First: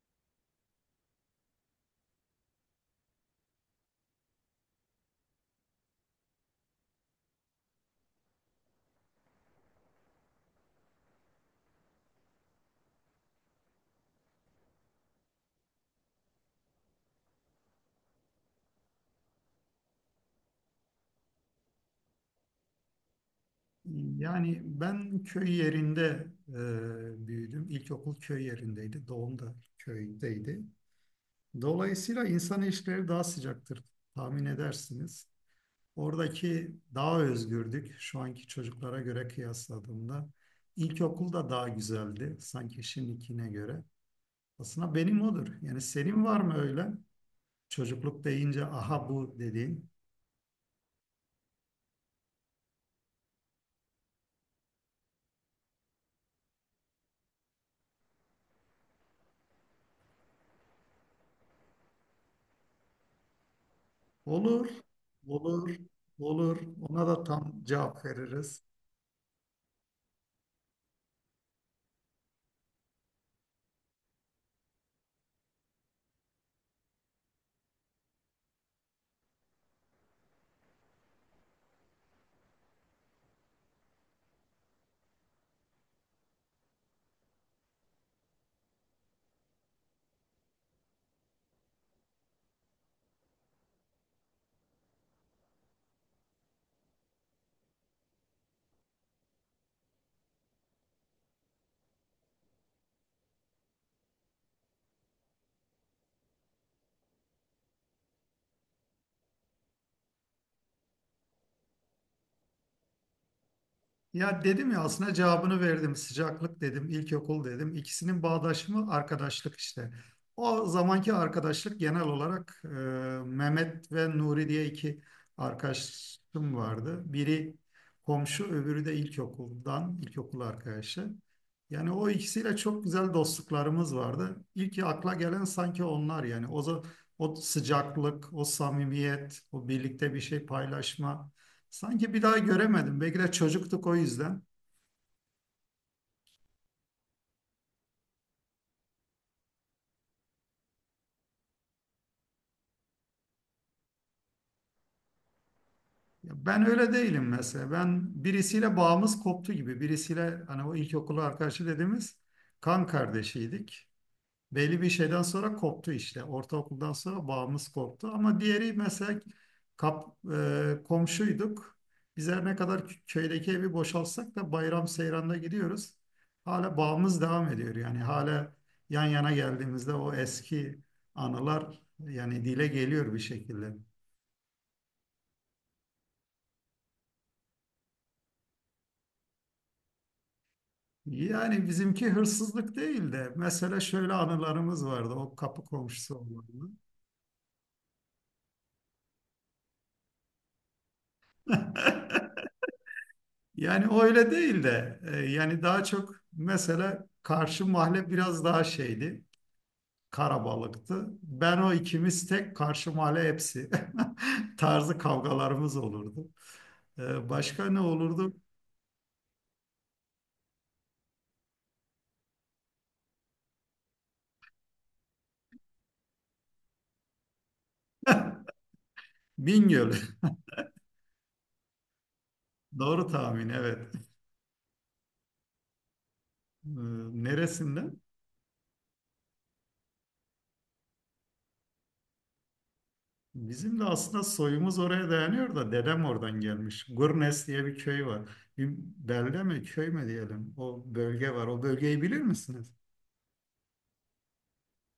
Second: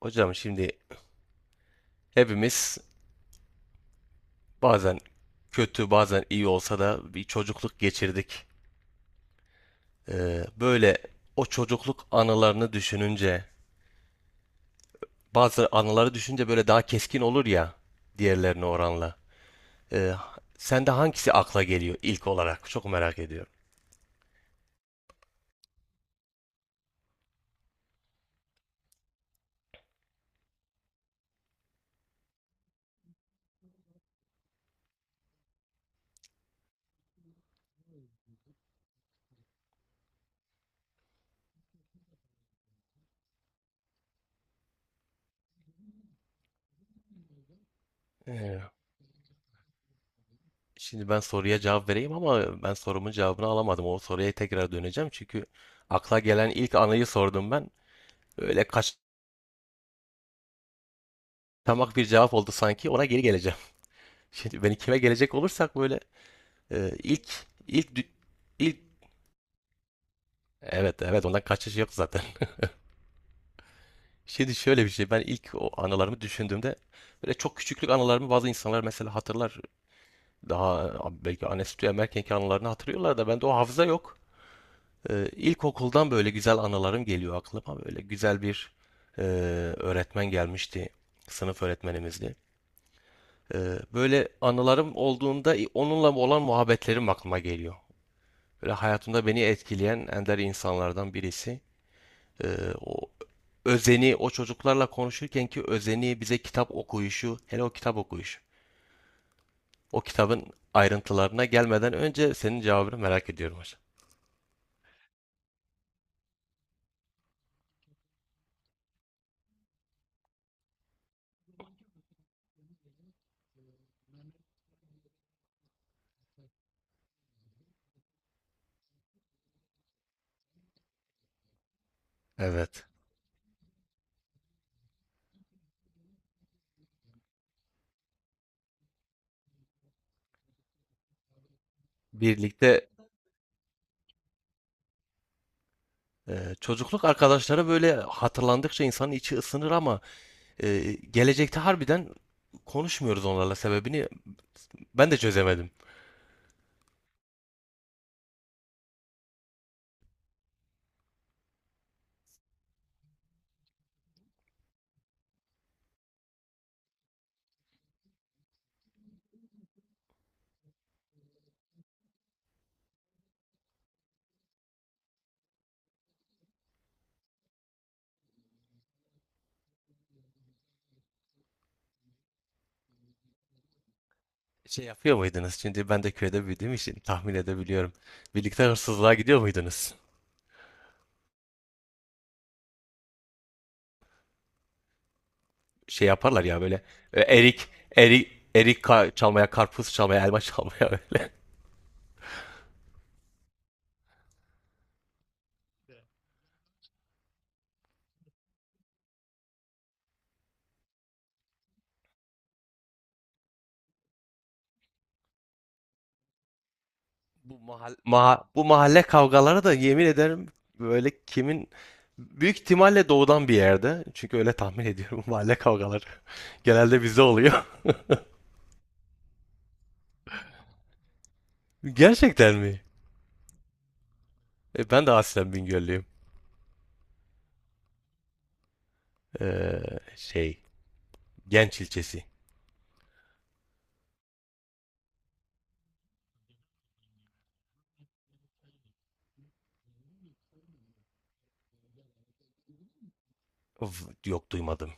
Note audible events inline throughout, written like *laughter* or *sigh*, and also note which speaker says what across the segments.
Speaker 1: Hocam şimdi hepimiz bazen kötü bazen iyi olsa da bir çocukluk geçirdik. Böyle o çocukluk anılarını düşününce bazı anıları düşünce böyle daha keskin olur ya diğerlerine oranla. Ee, Sende hangisi akla geliyor ilk olarak? Çok merak ediyorum.
Speaker 2: Yani ben köy yerinde büyüdüm. İlkokul köy yerindeydi. Doğum da köydeydi. Dolayısıyla insan ilişkileri daha sıcaktır tahmin edersiniz. Oradaki daha özgürdük şu anki çocuklara göre kıyasladığımda. İlkokul da daha güzeldi sanki şimdikine göre. Aslında benim odur. Yani senin var mı öyle? Çocukluk
Speaker 1: Ee,
Speaker 2: deyince aha bu dediğin.
Speaker 1: Şimdi ben soruya cevap vereyim ama ben sorumun cevabını alamadım. O soruya tekrar döneceğim çünkü akla gelen ilk anıyı sordum ben. Öyle kaçamak bir cevap oldu sanki. Ona geri geleceğim. Şimdi
Speaker 2: Olur,
Speaker 1: ben ikime gelecek
Speaker 2: olur,
Speaker 1: olursak böyle
Speaker 2: olur.
Speaker 1: e,
Speaker 2: Ona da
Speaker 1: ilk
Speaker 2: tam
Speaker 1: ilk
Speaker 2: cevap
Speaker 1: dü-
Speaker 2: veririz.
Speaker 1: ilk evet evet ondan kaçış yok zaten. *laughs* Şimdi şöyle bir şey ben ilk o anılarımı düşündüğümde böyle çok küçüklük anılarımı bazı insanlar mesela hatırlar. Daha belki anne sütü emerkenki anılarını hatırlıyorlar da bende o hafıza yok. İlkokuldan böyle güzel anılarım geliyor aklıma. Böyle güzel bir e, öğretmen gelmişti. Sınıf öğretmenimizdi. E, böyle anılarım olduğunda onunla olan muhabbetlerim aklıma geliyor. Böyle hayatımda beni etkileyen ender insanlardan birisi. Ee, O özeni, o çocuklarla konuşurken ki özeni bize kitap okuyuşu, hele o kitap okuyuşu. O kitabın ayrıntılarına gelmeden önce senin cevabını merak ediyorum hocam.
Speaker 2: Ya dedim ya aslında cevabını verdim. Sıcaklık dedim, ilkokul dedim. İkisinin bağdaşımı arkadaşlık işte. O zamanki arkadaşlık genel olarak Mehmet ve Nuri diye iki arkadaşım vardı. Biri komşu, öbürü de ilkokuldan, ilkokul arkadaşı. Yani o ikisiyle çok
Speaker 1: Evet.
Speaker 2: güzel dostluklarımız vardı. İlk akla gelen sanki onlar yani. O sıcaklık, o samimiyet, o birlikte bir şey paylaşma. Sanki bir daha
Speaker 1: Birlikte
Speaker 2: göremedim. Belki de çocuktuk o yüzden.
Speaker 1: çocukluk arkadaşları böyle hatırlandıkça insanın içi ısınır ama gelecekte harbiden konuşmuyoruz onlarla sebebini ben de çözemedim.
Speaker 2: Ya ben öyle değilim mesela. Ben birisiyle bağımız koptu gibi. Birisiyle hani o ilkokulu arkadaşı dediğimiz kan kardeşiydik. Belli bir şeyden sonra koptu işte. Ortaokuldan sonra bağımız koptu. Ama diğeri mesela kap, komşuyduk. Biz her ne kadar köydeki evi boşaltsak da bayram seyranda gidiyoruz. Hala bağımız devam ediyor. Yani hala yan yana geldiğimizde o eski anılar yani dile geliyor bir şekilde.
Speaker 1: Şey yapıyor muydunuz? Şimdi ben de köyde büyüdüğüm için tahmin edebiliyorum. Birlikte hırsızlığa gidiyor muydunuz?
Speaker 2: Yani bizimki hırsızlık değil de mesela şöyle anılarımız vardı o kapı
Speaker 1: Şey
Speaker 2: komşusu
Speaker 1: yaparlar ya
Speaker 2: olanla.
Speaker 1: böyle e, erik erik çalmaya, karpuz çalmaya, elma çalmaya *laughs* böyle.
Speaker 2: *laughs* Yani o öyle değil de yani daha çok mesela karşı mahalle biraz daha şeydi. Karabalıktı. Ben o ikimiz tek karşı mahalle hepsi *laughs* tarzı kavgalarımız olurdu. E,
Speaker 1: Bu
Speaker 2: Başka ne
Speaker 1: mahalle,
Speaker 2: olurdu?
Speaker 1: bu mahalle kavgaları da yemin ederim böyle kimin büyük ihtimalle doğudan bir yerde. Çünkü öyle tahmin ediyorum *laughs* mahalle kavgaları genelde bizde oluyor. *laughs*
Speaker 2: Bingöl.
Speaker 1: Gerçekten
Speaker 2: *laughs*
Speaker 1: mi?
Speaker 2: Doğru tahmin, evet.
Speaker 1: E, ben de aslen Bingöllüyüm.
Speaker 2: E, Neresinden?
Speaker 1: Ee, şey, Genç ilçesi.
Speaker 2: Bizim de aslında soyumuz oraya dayanıyor da dedem oradan gelmiş. Gurnes diye bir köy var. Bir belde mi köy mü diyelim o bölge var. O bölgeyi bilir misiniz?
Speaker 1: Of, yok duymadım.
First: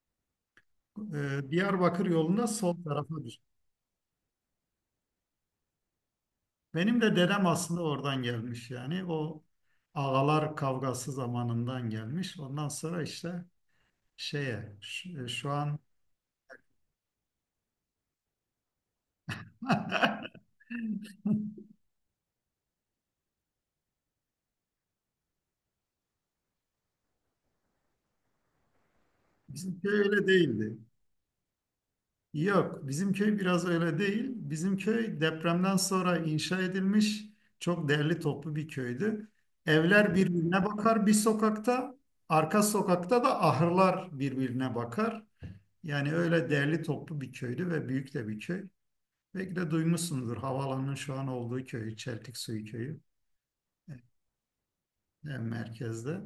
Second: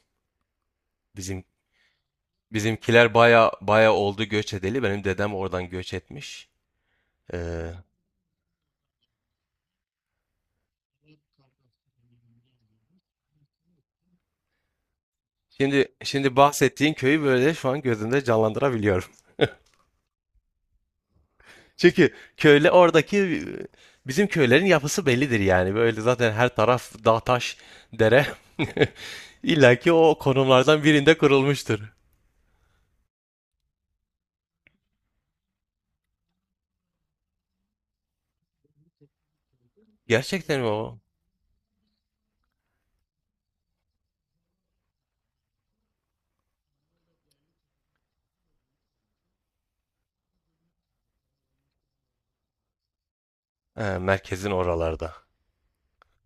Speaker 1: Bizim
Speaker 2: Diyarbakır yolunda sol
Speaker 1: bizimkiler
Speaker 2: tarafadır.
Speaker 1: baya baya oldu göç edeli. Benim dedem oradan göç etmiş.
Speaker 2: Benim de dedem
Speaker 1: Ee,
Speaker 2: aslında oradan gelmiş yani. O ağalar kavgası zamanından gelmiş. Ondan sonra işte şeye şu, şu an
Speaker 1: şimdi bahsettiğin köyü böyle şu an gözümde canlandırabiliyorum. *laughs*
Speaker 2: *laughs*
Speaker 1: Çünkü köyle oradaki bizim köylerin yapısı bellidir yani. Böyle zaten her taraf dağ taş dere. *laughs* İlla
Speaker 2: bizim köy
Speaker 1: ki o
Speaker 2: öyle değildi.
Speaker 1: konumlardan birinde kurulmuştur.
Speaker 2: Yok, bizim köy biraz öyle değil. Bizim köy depremden sonra inşa edilmiş çok değerli toplu bir köydü. Evler
Speaker 1: Gerçekten
Speaker 2: birbirine
Speaker 1: mi o?
Speaker 2: bakar bir sokakta, arka sokakta da ahırlar birbirine bakar. Yani öyle değerli toplu bir köydü ve büyük de bir köy. Belki de duymuşsunuzdur havaalanının şu an olduğu köy, Çeltik Suyu Köyü e,
Speaker 1: He, merkezin oralarda.
Speaker 2: en merkezde.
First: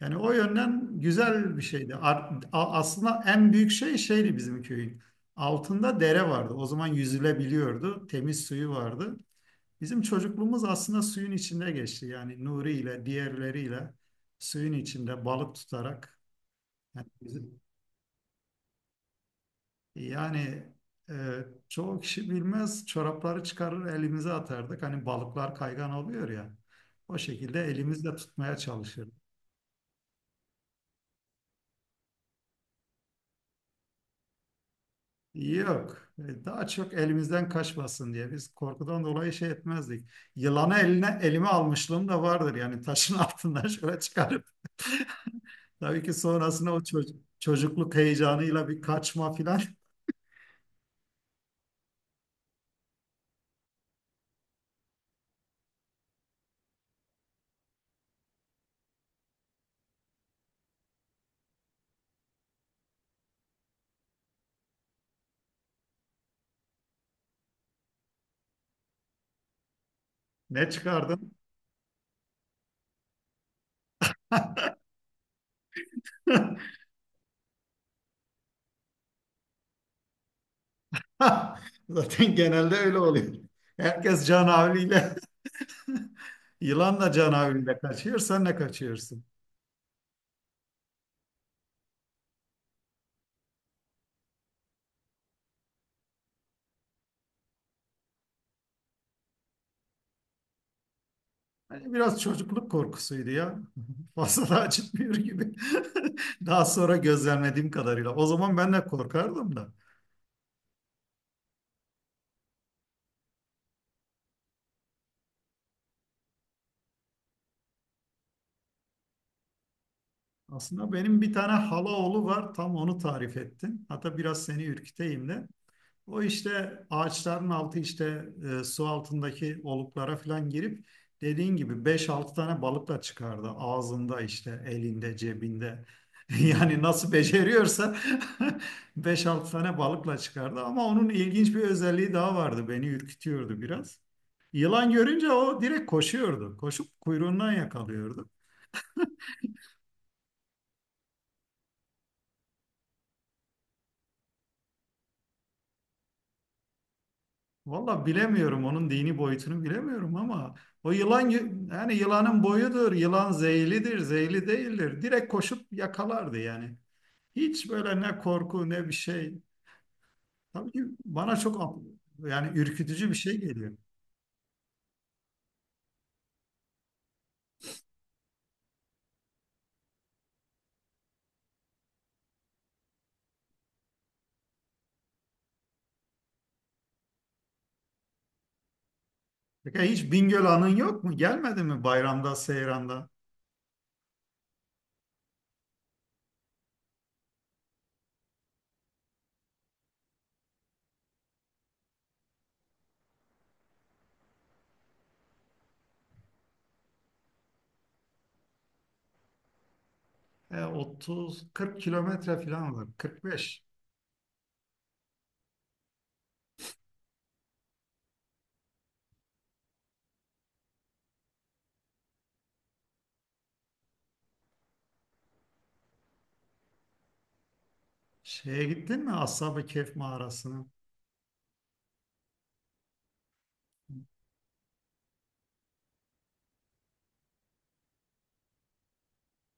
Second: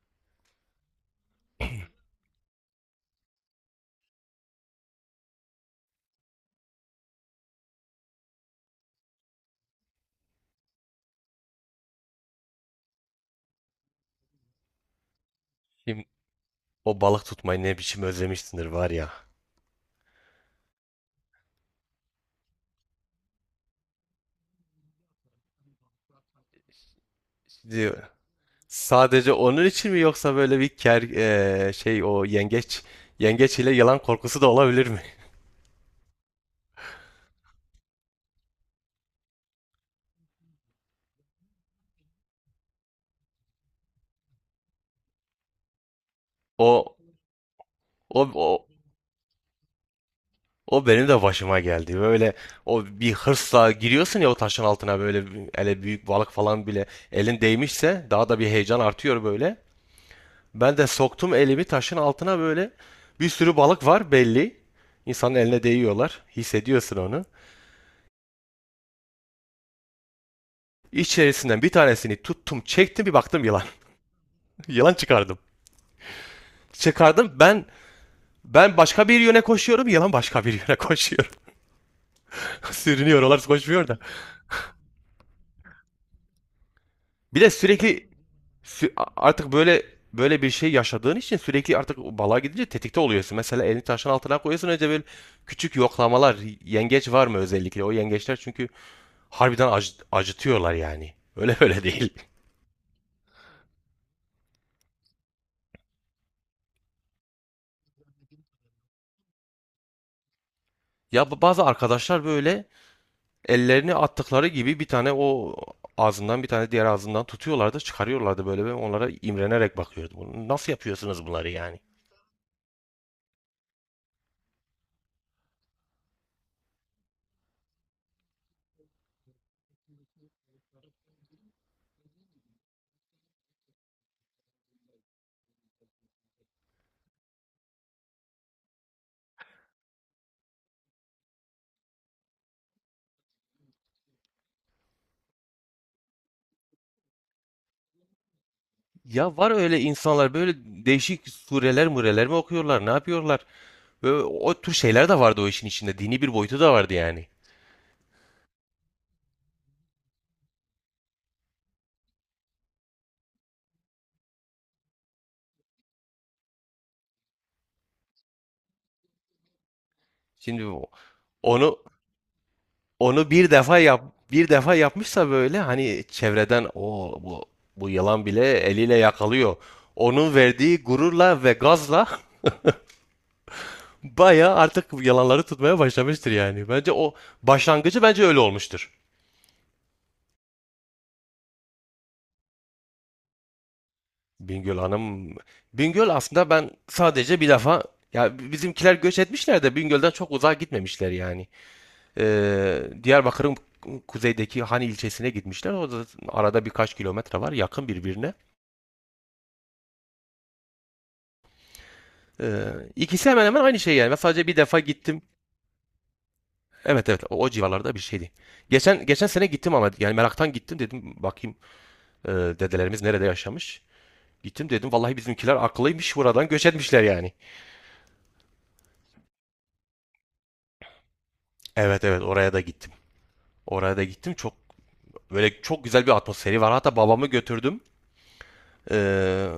Speaker 2: Yani o yönden güzel bir şeydi. Aslında en büyük şey şeydi bizim köyün. Altında dere vardı. O zaman yüzülebiliyordu. Temiz suyu vardı. Bizim çocukluğumuz aslında suyun içinde geçti. Yani Nuri ile diğerleriyle suyun içinde balık
Speaker 1: Şimdi
Speaker 2: tutarak.
Speaker 1: o
Speaker 2: Yani
Speaker 1: balık
Speaker 2: bizim-
Speaker 1: tutmayı ne biçim özlemişsindir var ya.
Speaker 2: Yani e, çoğu kişi bilmez çorapları çıkarır elimize atardık. Hani balıklar kaygan oluyor ya. O şekilde
Speaker 1: Şimdi
Speaker 2: elimizle tutmaya çalışırdık.
Speaker 1: sadece onun için mi yoksa böyle bir ker e, şey o yengeç yengeç ile yılan korkusu da olabilir mi?
Speaker 2: Yok. Daha çok elimizden kaçmasın diye biz korkudan dolayı şey etmezdik. Yılanı elime almışlığım da vardır yani taşın *laughs* altından şöyle çıkarıp. Tabii ki sonrasında o
Speaker 1: O
Speaker 2: çocukluk
Speaker 1: o, o
Speaker 2: heyecanıyla bir kaçma filan.
Speaker 1: O benim de başıma geldi. Böyle o bir hırsla giriyorsun ya o taşın altına böyle hele büyük balık falan bile elin değmişse daha da bir heyecan artıyor böyle. Ben de soktum elimi taşın altına böyle bir sürü balık var belli. İnsanın eline değiyorlar. Hissediyorsun onu.
Speaker 2: Ne çıkardın?
Speaker 1: İçerisinden bir tanesini tuttum, çektim bir baktım yılan. *laughs* Yılan çıkardım.
Speaker 2: *laughs*
Speaker 1: Çıkardım ben başka bir yöne koşuyorum, yılan başka bir yöne *laughs* koşuyor.
Speaker 2: Zaten
Speaker 1: *laughs*
Speaker 2: genelde öyle
Speaker 1: Sürünüyor,
Speaker 2: oluyor.
Speaker 1: onlar koşmuyor da.
Speaker 2: Herkes canavliyle, *laughs* yılanla da
Speaker 1: Bir de
Speaker 2: canavliyle
Speaker 1: sürekli
Speaker 2: kaçıyor, sen ne
Speaker 1: Sü-
Speaker 2: kaçıyorsun.
Speaker 1: artık böyle bir şey yaşadığın için sürekli artık balığa gidince tetikte oluyorsun. Mesela elini taşın altına koyuyorsun önce böyle küçük yoklamalar. Yengeç var mı özellikle? O yengeçler çünkü harbiden acıtıyorlar yani. *laughs* Öyle böyle
Speaker 2: Hani
Speaker 1: değil. *laughs*
Speaker 2: biraz çocukluk korkusuydu ya. *laughs* Fazla da acıtmıyor gibi. *laughs* Daha sonra gözlemlediğim kadarıyla. O zaman ben de korkardım da.
Speaker 1: Ya bu bazı arkadaşlar böyle ellerini attıkları gibi bir tane o ağzından bir tane diğer ağzından tutuyorlardı, çıkarıyorlardı böyle. Ben onlara imrenerek bakıyordum. Bunu nasıl
Speaker 2: Aslında benim
Speaker 1: yapıyorsunuz
Speaker 2: bir
Speaker 1: bunları
Speaker 2: tane
Speaker 1: yani?
Speaker 2: hala oğlu var. Tam onu tarif ettin. Hatta biraz seni ürküteyim de. O işte ağaçların altı işte su altındaki oluklara falan girip dediğin gibi beş altı tane balıkla çıkardı. Ağzında işte elinde cebinde. *laughs* Yani nasıl beceriyorsa *laughs* beş altı tane balıkla çıkardı. Ama onun ilginç bir özelliği daha vardı. Beni ürkütüyordu biraz. Yılan görünce o direkt koşuyordu. Koşup kuyruğundan yakalıyordu.
Speaker 1: Ya var öyle insanlar böyle değişik sureler mureler mi okuyorlar, ne yapıyorlar? Ve o tür şeyler de vardı o işin içinde. Dini bir boyutu da vardı yani.
Speaker 2: Valla bilemiyorum onun dini boyutunu bilemiyorum ama yani yılanın boyudur, yılan zehirlidir, zehirli değildir. Direkt koşup yakalardı yani. Hiç böyle ne korku ne bir şey.
Speaker 1: Şimdi
Speaker 2: Tabii ki bana çok
Speaker 1: onu
Speaker 2: yani ürkütücü bir
Speaker 1: onu
Speaker 2: şey geliyor.
Speaker 1: bir defa yapmışsa böyle hani çevreden o bu bu yılan bile eliyle yakalıyor. Onun verdiği gururla ve gazla *laughs* bayağı artık yalanları tutmaya başlamıştır yani. Bence o başlangıcı bence öyle olmuştur.
Speaker 2: Peki hiç Bingöl anın yok mu? Gelmedi mi bayramda, seyranda?
Speaker 1: Bingöl Hanım Bingöl aslında ben sadece bir defa ya bizimkiler göç etmişler de Bingöl'den çok uzağa gitmemişler yani. Diyarbakır'ın kuzeydeki Hani ilçesine gitmişler. O da arada birkaç kilometre var yakın birbirine.
Speaker 2: 30-40 kilometre
Speaker 1: Ee,
Speaker 2: falan var.
Speaker 1: ikisi hemen
Speaker 2: 45.
Speaker 1: hemen aynı şey yani. Ben sadece bir defa gittim. Evet evet o civarlarda bir şeydi. Geçen sene gittim ama yani meraktan gittim dedim bakayım dedelerimiz nerede yaşamış. Gittim dedim vallahi bizimkiler akıllıymış buradan göç etmişler yani.
Speaker 2: Şeye gittin mi? Ashab-ı Kehf mağarasına.
Speaker 1: Evet evet oraya da gittim. Oraya da gittim çok böyle çok güzel bir atmosferi var. Hatta babamı götürdüm. Ee,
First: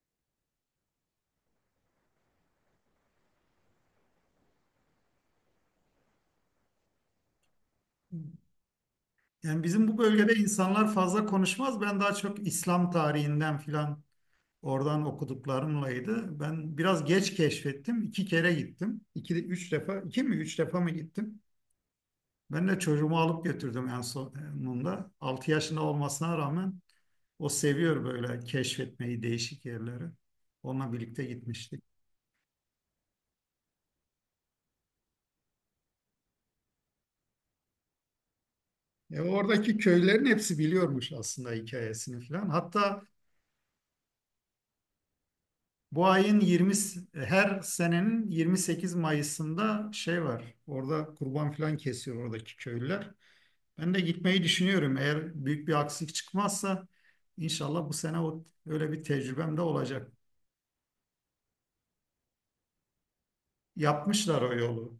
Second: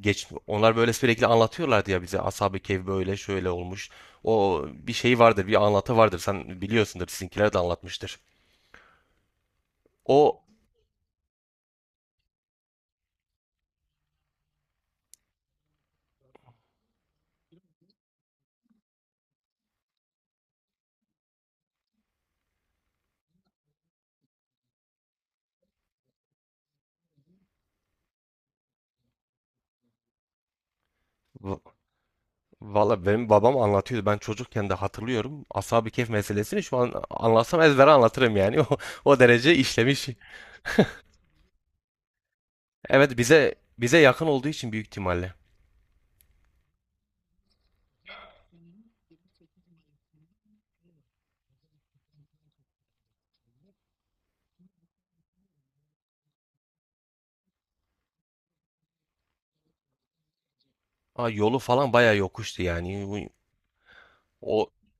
Speaker 1: Geç onlar böyle sürekli anlatıyorlardı ya bize Ashab-ı Kehf böyle şöyle olmuş. O bir şey vardır, bir anlatı vardır. Sen biliyorsundur, sizinkiler de anlatmıştır.
Speaker 2: Yani bizim bu bölgede
Speaker 1: O
Speaker 2: insanlar fazla konuşmaz. Ben daha çok İslam tarihinden filan oradan okuduklarımlaydı. Ben biraz geç keşfettim. İki kere gittim. İki, üç defa, iki mi üç defa mı gittim? Ben de çocuğumu alıp götürdüm en sonunda. Altı yaşında olmasına rağmen o seviyor böyle keşfetmeyi, değişik yerleri. Onunla birlikte
Speaker 1: v-
Speaker 2: gitmiştik.
Speaker 1: Valla benim babam anlatıyordu. Ben çocukken de hatırlıyorum. Ashab-ı Kehf meselesini şu an anlatsam ezbere anlatırım yani. *laughs* O derece
Speaker 2: Oradaki
Speaker 1: işlemiş.
Speaker 2: köylerin hepsi biliyormuş aslında hikayesini filan. Hatta
Speaker 1: Evet bize yakın olduğu için büyük ihtimalle.
Speaker 2: bu ayın 20, her senenin 28 Mayıs'ında şey var. Orada kurban falan kesiyor oradaki köylüler. Ben de gitmeyi düşünüyorum. Eğer büyük bir aksilik çıkmazsa inşallah bu sene o, öyle bir tecrübem de olacak.
Speaker 1: Aa, yolu falan bayağı yokuştu yani.
Speaker 2: Yapmışlar o
Speaker 1: O
Speaker 2: yolu.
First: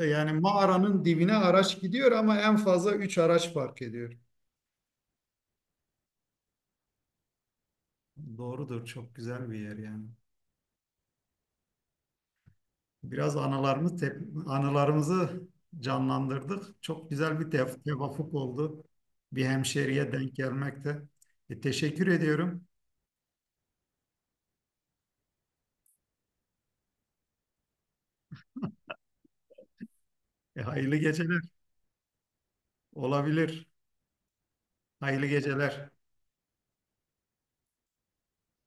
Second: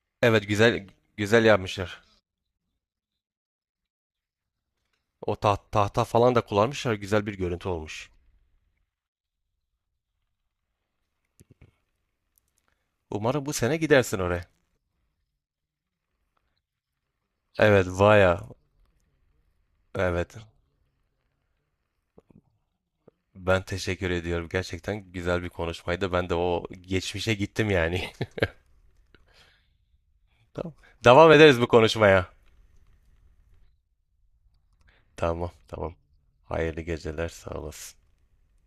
Speaker 2: Yani
Speaker 1: evet,
Speaker 2: mağaranın dibine
Speaker 1: güzel
Speaker 2: araç
Speaker 1: yapmışlar.
Speaker 2: gidiyor ama en fazla 3 araç park ediyor.
Speaker 1: Tahta falan da kullanmışlar. Güzel bir görüntü olmuş.
Speaker 2: Doğrudur. Çok güzel bir yer yani. Biraz
Speaker 1: Umarım bu sene
Speaker 2: anılarımız
Speaker 1: gidersin oraya.
Speaker 2: anılarımızı canlandırdık. Çok güzel bir
Speaker 1: Evet,
Speaker 2: tevafuk
Speaker 1: Vaya.
Speaker 2: oldu. Bir hemşeriye denk
Speaker 1: Evet.
Speaker 2: gelmekte. Teşekkür ediyorum.
Speaker 1: Ben teşekkür ediyorum. Gerçekten güzel bir konuşmaydı. Ben de o geçmişe gittim yani. *laughs* Tamam.
Speaker 2: Hayırlı
Speaker 1: Devam
Speaker 2: geceler.
Speaker 1: ederiz bu konuşmaya.
Speaker 2: Olabilir. Hayırlı
Speaker 1: Tamam,
Speaker 2: geceler.
Speaker 1: tamam. Hayırlı geceler, sağ olasın.